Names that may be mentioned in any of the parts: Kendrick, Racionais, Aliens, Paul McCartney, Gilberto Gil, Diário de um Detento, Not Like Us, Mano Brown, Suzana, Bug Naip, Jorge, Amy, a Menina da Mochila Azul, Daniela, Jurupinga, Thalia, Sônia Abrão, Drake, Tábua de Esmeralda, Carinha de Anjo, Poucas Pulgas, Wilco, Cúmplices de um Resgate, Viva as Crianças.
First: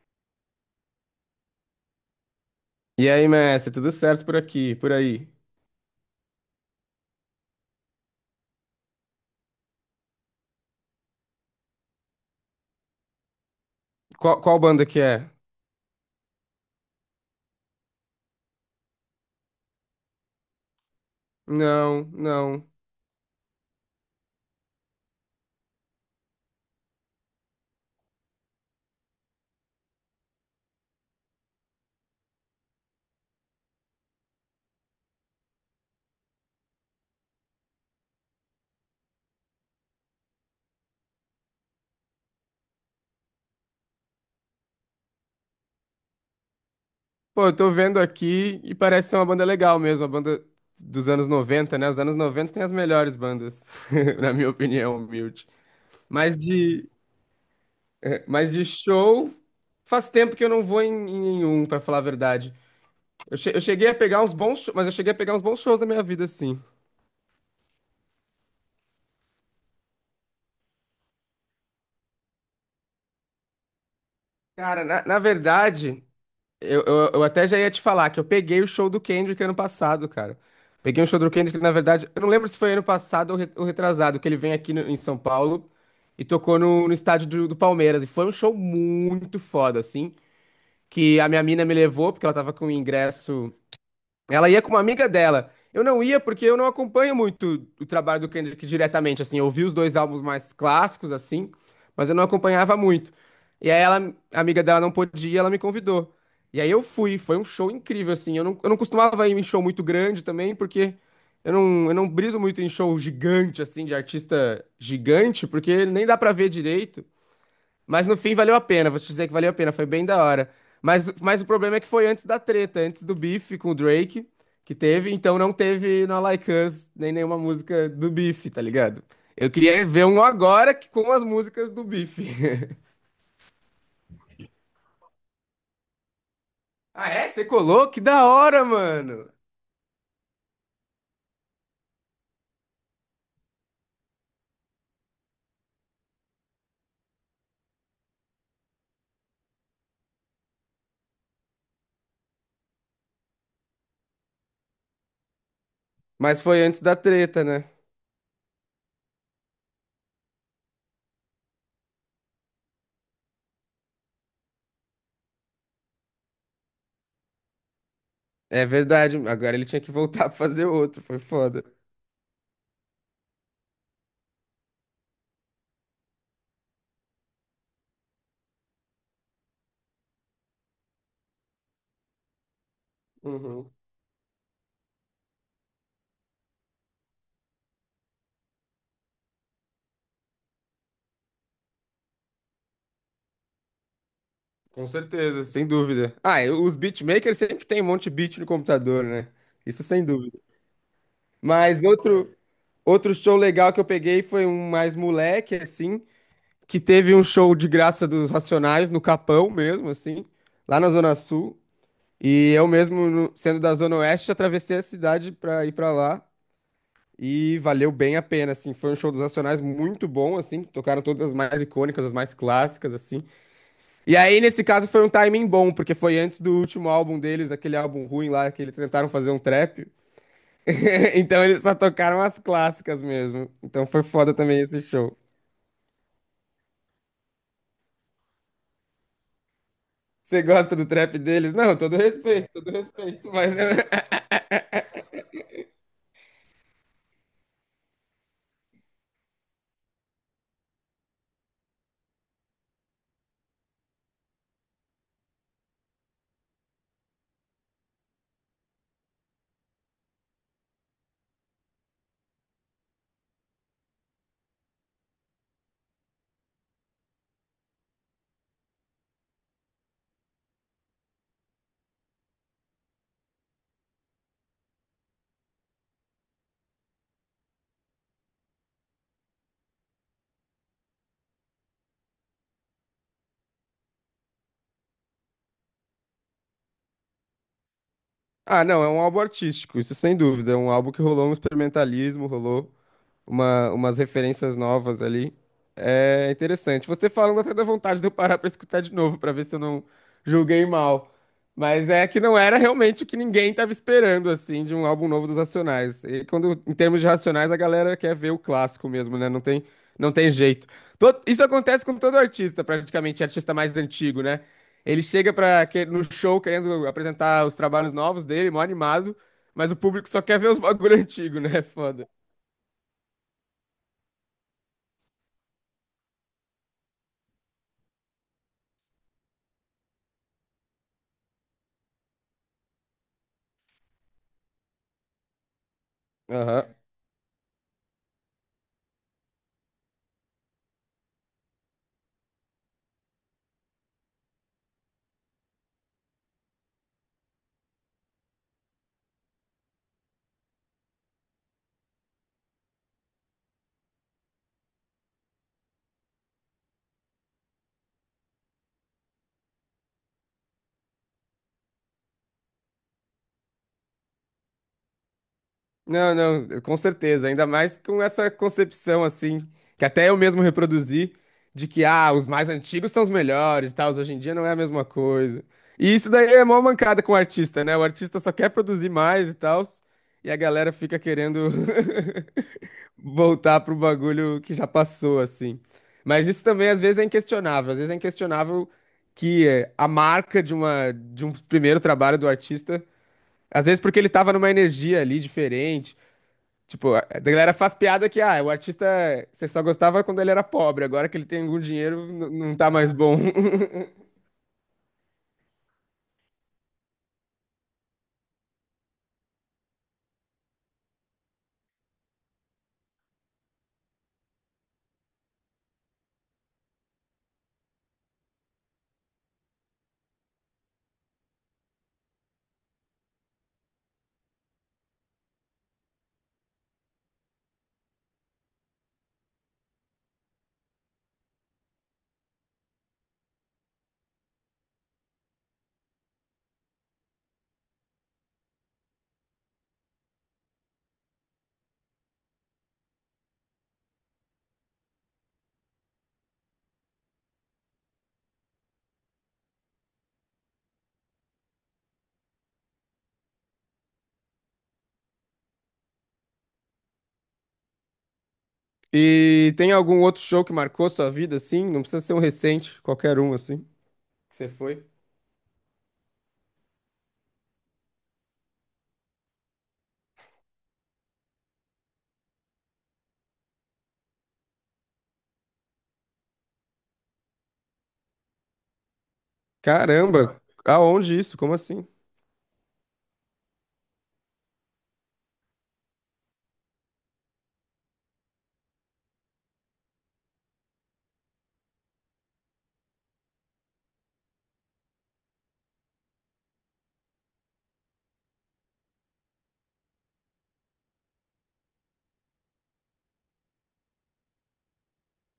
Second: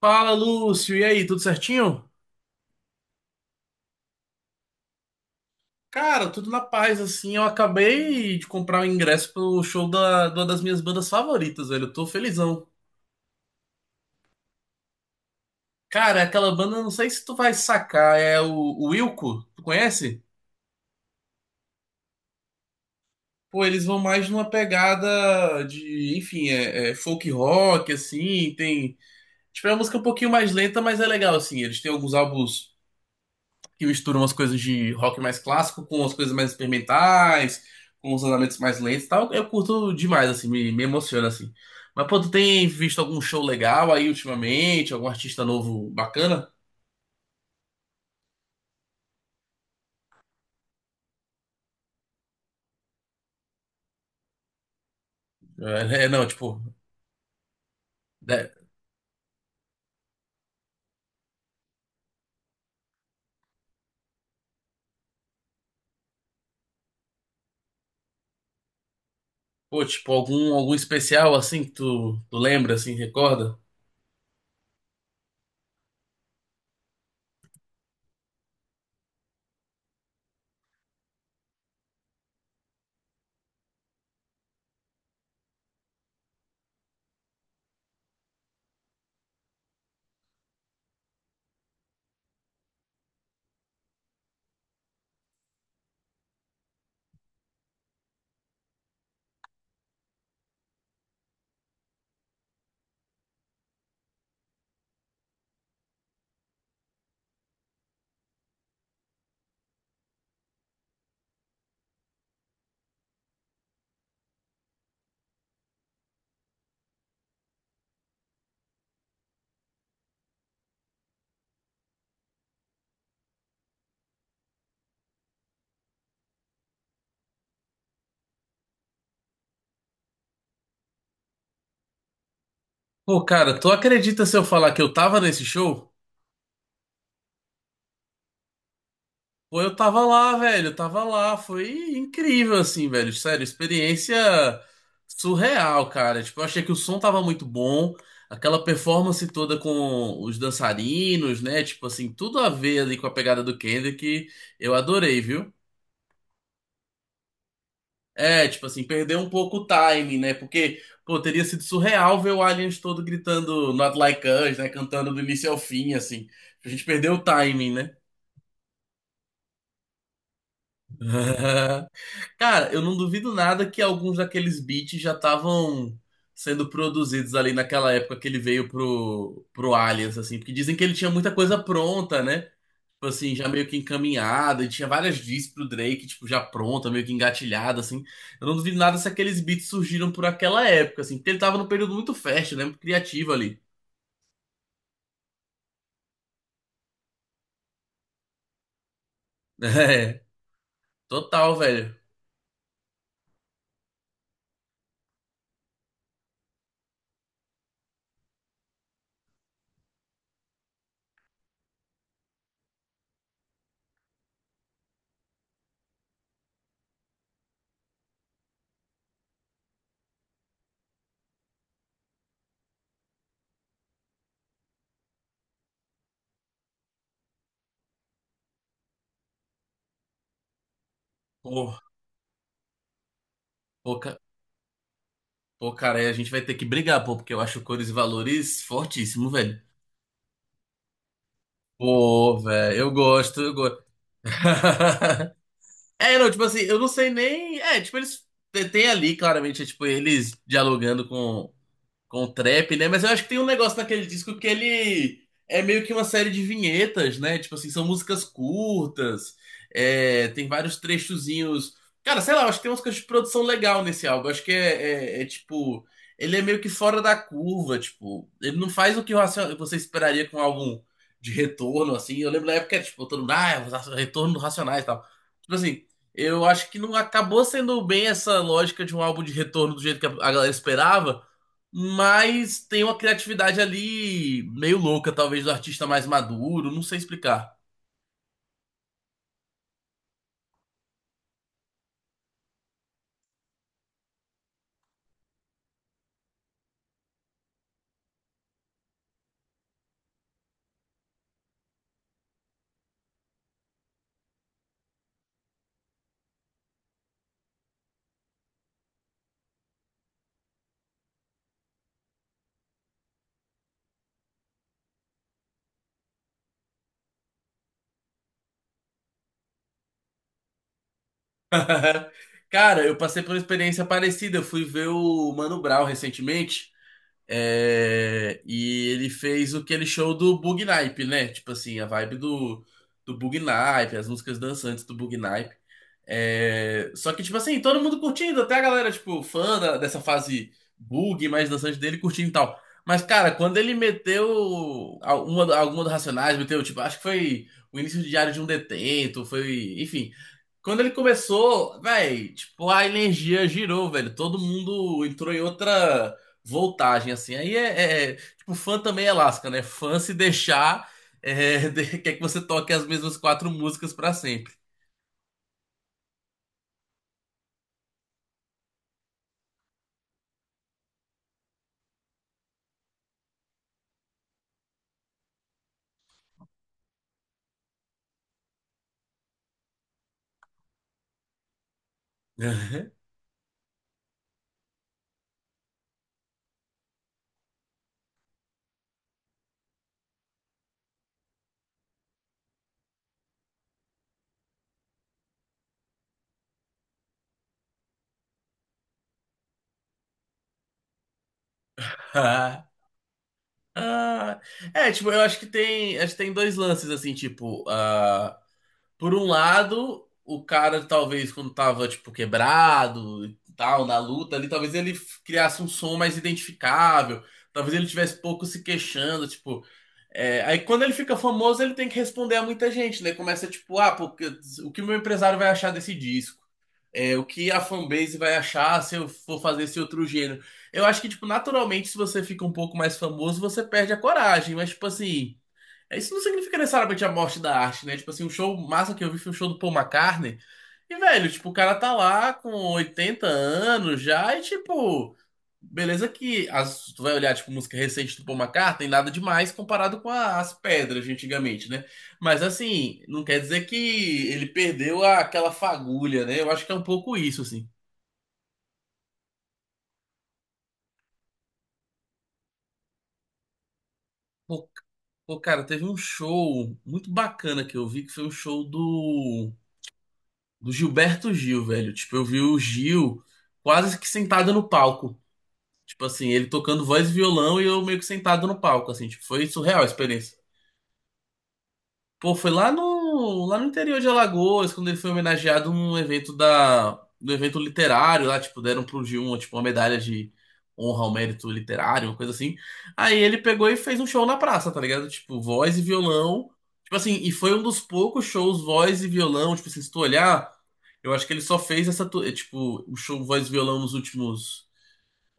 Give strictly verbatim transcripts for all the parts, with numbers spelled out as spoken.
Fala, Lúcio. E aí, tudo certinho? E aí, mestre, tudo certo por aqui, por aí? Cara, tudo na paz, assim. Eu acabei de comprar o ingresso pro show da, de uma das minhas bandas favoritas, velho. Eu tô felizão. Qual, qual banda que é? Cara, aquela banda, não sei se tu vai sacar, é o, o Wilco. Tu conhece? Não, não. Pô, eles vão mais numa pegada de, enfim, é, é folk rock, assim. Tem. Tipo, é uma música um pouquinho mais lenta, mas é legal, assim. Eles têm alguns álbuns que mistura umas coisas de rock mais clássico com umas coisas mais experimentais, com os andamentos mais lentos e tal. Eu curto demais, assim, me, me emociona, assim. Mas, pô, tu tem visto algum show legal aí ultimamente? Algum artista novo bacana? Pô, eu tô vendo aqui e parece ser uma banda legal mesmo, uma banda dos anos noventa, né? Os anos noventa tem as melhores bandas, na minha opinião, humilde. É, é, não, Mas tipo, de, né? mas de show, faz tempo que eu não vou em, em nenhum, pra falar a verdade. Eu, che- eu cheguei a pegar uns bons, sho- mas eu cheguei a pegar uns bons shows na minha vida, sim. Pô, tipo, algum, algum especial, assim, que tu, tu lembra, assim, recorda? Cara, na, na verdade, Eu, eu, eu até já ia te falar que eu peguei o show do Kendrick ano passado, cara. Peguei o show do Kendrick, na verdade, eu não lembro se foi ano passado ou re- ou retrasado, que ele vem aqui no- em São Paulo e tocou no, no estádio do, do Palmeiras. E foi um show muito foda, assim, que a minha mina me levou, porque ela tava com o ingresso. Ela ia com uma amiga dela. Eu não ia porque eu não acompanho muito o trabalho do Kendrick diretamente, assim. Eu ouvi os dois álbuns mais clássicos, assim, mas eu não acompanhava muito. E aí ela, a amiga dela não podia ir, ela me convidou. E aí eu fui, foi um show incrível, assim. Eu não, eu não costumava ir em show muito grande também, porque eu não, eu não briso muito em show gigante, assim, de artista gigante, porque nem dá pra ver direito. Mas no fim valeu a pena, vou te dizer que valeu a pena, foi bem da hora. Mas, mas o problema é que foi antes da treta, antes do Beef com o Drake, que teve, então não teve na Like Us nem nenhuma música do Beef, tá ligado? Eu queria ver um agora que- com as músicas do Beef. Pô, cara, tu acredita se eu falar que eu tava nesse show? Ah, é? Você colou? Que da hora, mano! Pô, eu tava lá, velho, eu tava lá, foi incrível, assim, velho, sério, experiência surreal, cara, tipo, eu achei que o som tava muito bom, aquela performance toda com os dançarinos, né, tipo assim, tudo a ver ali com a pegada do Kendrick, eu adorei, viu? Mas foi antes da treta, né? É, tipo assim, perdeu um pouco o time, né, porque, pô, teria sido surreal ver o Aliens todo gritando Not Like Us, né, cantando do início ao fim, assim, a gente perdeu o timing, né? É verdade, agora ele tinha que voltar pra fazer outro, foi foda. Cara, eu não duvido nada que alguns daqueles beats já estavam sendo produzidos ali naquela época que ele veio pro, pro Aliens, assim, porque dizem que ele tinha muita coisa pronta, né? Tipo assim, já meio Uhum. que encaminhada, e tinha várias discs pro Drake, tipo, já pronta, meio que engatilhada, assim. Eu não duvido nada se aqueles beats surgiram por aquela época, assim, porque ele tava num período muito fértil, né? Muito criativo ali. Com certeza, sem dúvida. Ah, e os beatmakers sempre tem um monte de beat no computador, né? Isso sem É, dúvida. total, Mas velho. outro, outro show legal que eu peguei foi um mais moleque, assim, que teve um show de graça dos Racionais no Capão mesmo, assim, lá na Zona Sul. E eu mesmo, no- sendo da Zona Oeste, atravessei a cidade pra ir pra lá. E valeu bem a pena, assim. Foi um show dos Racionais muito bom, assim. Tocaram todas as mais icônicas, as mais clássicas, assim. E aí, nesse caso, foi um timing bom, porque foi antes do último álbum deles, aquele álbum ruim lá que eles tentaram fazer um trap. Então eles só Pô, tocaram as clássicas mesmo. Então pô, foi ca- foda também esse show. Pô, cara, aí a gente vai ter que brigar, pô, porque eu acho cores e valores fortíssimo, velho. Você gosta do trap deles? Não, todo Pô, respeito, todo velho, eu respeito, gosto, eu mas... gosto. É, não, tipo assim, eu não sei nem. É, tipo, eles. Tem tem ali, claramente, é, tipo, eles dialogando com com trap, né? Mas eu acho que tem um negócio naquele disco que ele é meio que uma série de vinhetas, né? Tipo assim, são músicas curtas, é, tem vários trechozinhos. Cara, sei lá, eu acho que tem umas coisas de produção legal nesse álbum. Eu acho que é, é- é, tipo. Ele é meio que fora da curva, tipo. Ele não faz o que o Racio- você esperaria com um álbum de retorno, assim. Eu lembro da época, tipo, todo mundo, ah, os retorno do Racionais e tal. Tipo assim, eu acho que não acabou sendo bem essa lógica de um álbum de retorno do jeito que a a galera esperava, mas tem uma criatividade ali meio louca, talvez do artista mais maduro, não sei explicar. Ah, não, é um álbum artístico, isso sem dúvida. É um álbum que rolou um experimentalismo, rolou uma, umas referências novas ali. É interessante. Você falando até dá vontade de eu parar pra escutar de novo, pra ver se eu não julguei mal. Mas é que não era realmente o que ninguém tava esperando, assim, de um álbum novo dos Racionais. E quando, em termos de Racionais, a galera quer ver o clássico mesmo, né? Não tem, não tem jeito. To- isso acontece com todo artista, praticamente, artista mais antigo, né? Ele chega para no show querendo apresentar os trabalhos novos dele, mó animado, mas o público só quer ver os bagulho antigo, né? É foda. Cara, eu passei por uma experiência parecida. Eu fui ver o Mano Brown recentemente. É, e ele fez aquele show do Bug Naip, né? Tipo assim, a vibe do, do Bug Naip, as músicas dançantes do Bug Naip. Aham. É, só que, tipo assim, todo mundo curtindo, até a galera, tipo, fã da- dessa fase bug mais dançante dele, curtindo e tal. Mas, cara, quando ele meteu alguma, alguma do Racionais, meteu, tipo, acho que foi o início de Diário de um Detento, foi, enfim. Quando ele começou, velho, tipo, a energia girou, velho. Todo mundo entrou em outra voltagem, assim. Aí é, é- é, tipo, fã também é lasca, né? Fã se deixar, é, de- quer que você toque as mesmas quatro músicas pra sempre. Não, não, com certeza, ainda mais com essa concepção assim, que até eu mesmo reproduzi, de que ah, os mais antigos são os melhores e tal, os hoje em dia não é a mesma coisa. E isso daí é mó mancada com o artista, né? O artista só quer produzir mais e tal, e a galera fica querendo voltar pro bagulho que já passou, assim. Mas isso também às vezes é inquestionável, às vezes é inquestionável que eh, a marca de uma, de um primeiro trabalho do artista, às vezes porque ele tava numa energia ali diferente. Tipo, a a galera faz piada que, ah, o artista você só gostava quando ele era pobre, agora que ele tem algum dinheiro, n- não Ah, tá mais bom. ah. É, tipo, eu acho que tem, acho que tem dois lances, assim, tipo, ah, por um lado, o cara talvez quando tava, tipo, quebrado e tal, na luta ali, talvez ele f- criasse um som mais identificável, talvez ele tivesse pouco se queixando, tipo. É, aí quando ele fica famoso, ele tem que responder a muita gente, né? Começa tipo, ah, porque, o que o meu empresário vai achar desse disco? É, o que a fanbase vai achar se eu for fazer esse outro gênero? Eu acho que, tipo, naturalmente, se você fica um pouco mais famoso, você perde a coragem, mas, tipo assim, isso não significa necessariamente a morte da arte, né? Tipo assim, o show massa que eu vi foi o show do Paul McCartney. E, velho, tipo, o cara tá lá com oitenta anos já e, tipo, beleza que as, tu vai olhar, tipo, música recente do Paul McCartney, nada demais comparado com a- as pedras de antigamente, né? Mas, assim, não quer dizer que ele perdeu a- aquela fagulha, né? Eu acho que é um pouco isso, assim. E tem algum outro show que marcou sua vida, assim? Não precisa ser um recente, qualquer um, assim. Que você Pô, foi? pô, cara, teve um show muito bacana que eu vi, que foi o show do do Gilberto Gil, velho. Tipo, eu vi o Gil quase que sentado no palco. Tipo assim, ele tocando voz e violão e eu meio que sentado no palco, assim. Tipo, foi surreal a experiência. Caramba, aonde isso? Como assim? Pô, foi lá no, lá no interior de Alagoas, quando ele foi homenageado num evento da, do evento literário lá, tipo, deram pro g um tipo, uma medalha de honra ao mérito literário, uma coisa assim. Aí ele pegou e fez um show na praça, tá ligado? Tipo, voz e violão. Tipo assim, e foi um dos poucos shows voz e violão, tipo assim, se tu olhar, eu acho que ele só fez essa, tu- é, tipo, o show voz e violão nos últimos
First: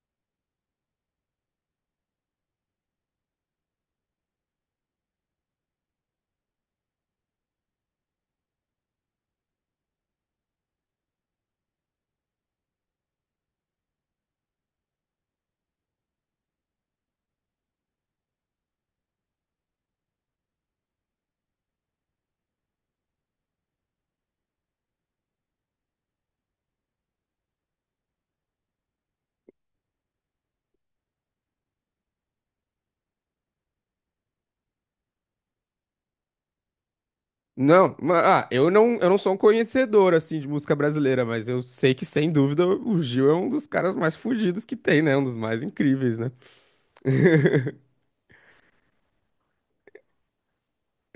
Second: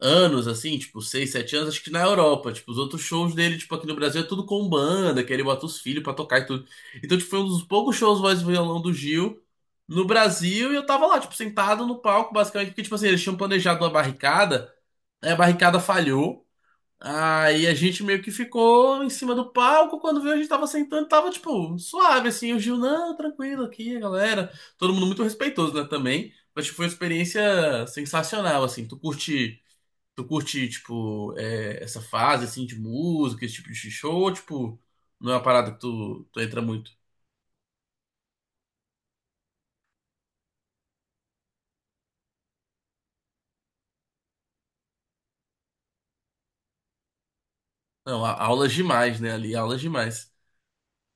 anos, assim, tipo, seis, sete anos, acho que na Europa. Tipo, os outros shows dele, tipo, aqui no Brasil é tudo com banda, que ele bota os filhos pra tocar e tudo. Então, tipo, foi um dos poucos shows voz e violão do Gil no Brasil e eu tava lá, tipo, sentado no palco, basicamente, porque, tipo assim, eles tinham planejado uma barricada, aí a barricada falhou. Aí a gente meio que ficou em cima do palco. Quando viu, a gente tava sentando, tava tipo suave assim. O Gil, não, tranquilo aqui, galera. Todo mundo muito respeitoso, né? Também. Mas tipo, foi uma experiência sensacional, assim. Tu curte Tu curte, tipo, é, essa fase, assim, de música, esse tipo de show? Ou, tipo, não é uma parada que tu, tu entra muito? Não, ma- ah, eu não, eu não sou um conhecedor, assim, de música brasileira, mas eu sei que, sem dúvida, o Gil é um dos caras mais fudidos que tem, né? Um dos mais incríveis, né? Não, a- aulas demais, né? Ali, aulas demais.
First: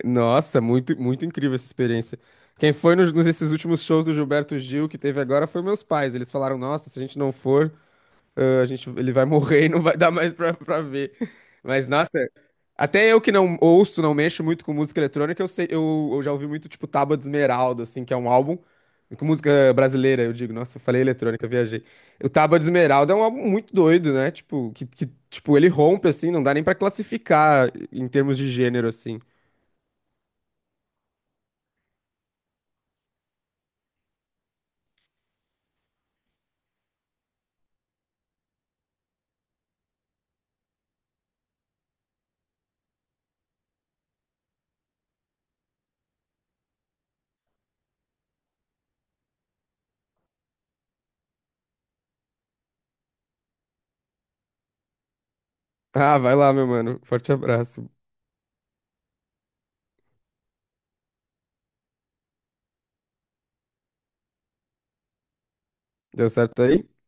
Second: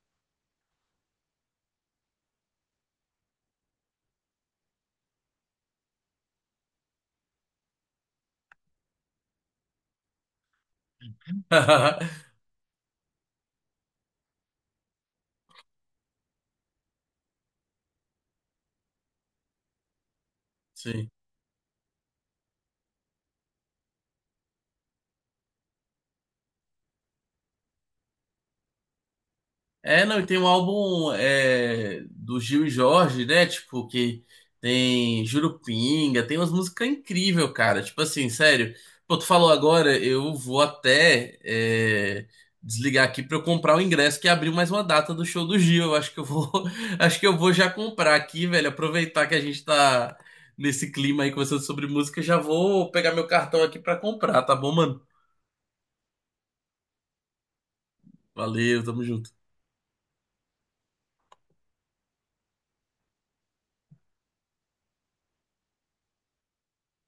Nossa, muito, muito incrível essa experiência. Quem foi nos, nos esses últimos shows do Gilberto Gil que teve agora foi meus pais. Eles falaram: Nossa, se a gente não for, ãh, a gente, ele vai morrer e não vai dar mais pra, pra ver. Mas, nossa, até eu que não ouço, não mexo muito com música eletrônica, eu sei, eu, eu já ouvi muito, tipo, Tábua de Esmeralda, assim, que é um álbum. Com música brasileira, eu digo, nossa, eu falei Sim. eletrônica, eu viajei. O Tábua de Esmeralda é um álbum muito doido, né? Tipo, que, que, tipo, ele rompe, assim, não dá nem pra classificar em termos de gênero, assim. É, não, e tem um álbum é, do Gil e Jorge, né? Tipo, que tem Jurupinga, tem umas músicas incríveis, cara. Tipo assim, sério. Pô, tu falou agora, eu vou até é, desligar aqui pra eu comprar o ingresso que abriu mais uma data do show do Gil. Eu acho que eu vou, acho que eu vou já comprar aqui, velho. Aproveitar que a gente tá nesse clima aí conversando sobre música, já vou pegar meu cartão aqui pra comprar, tá bom, mano? Ah, vai lá, meu mano. Forte abraço. Valeu, tamo junto. Deu certo aí?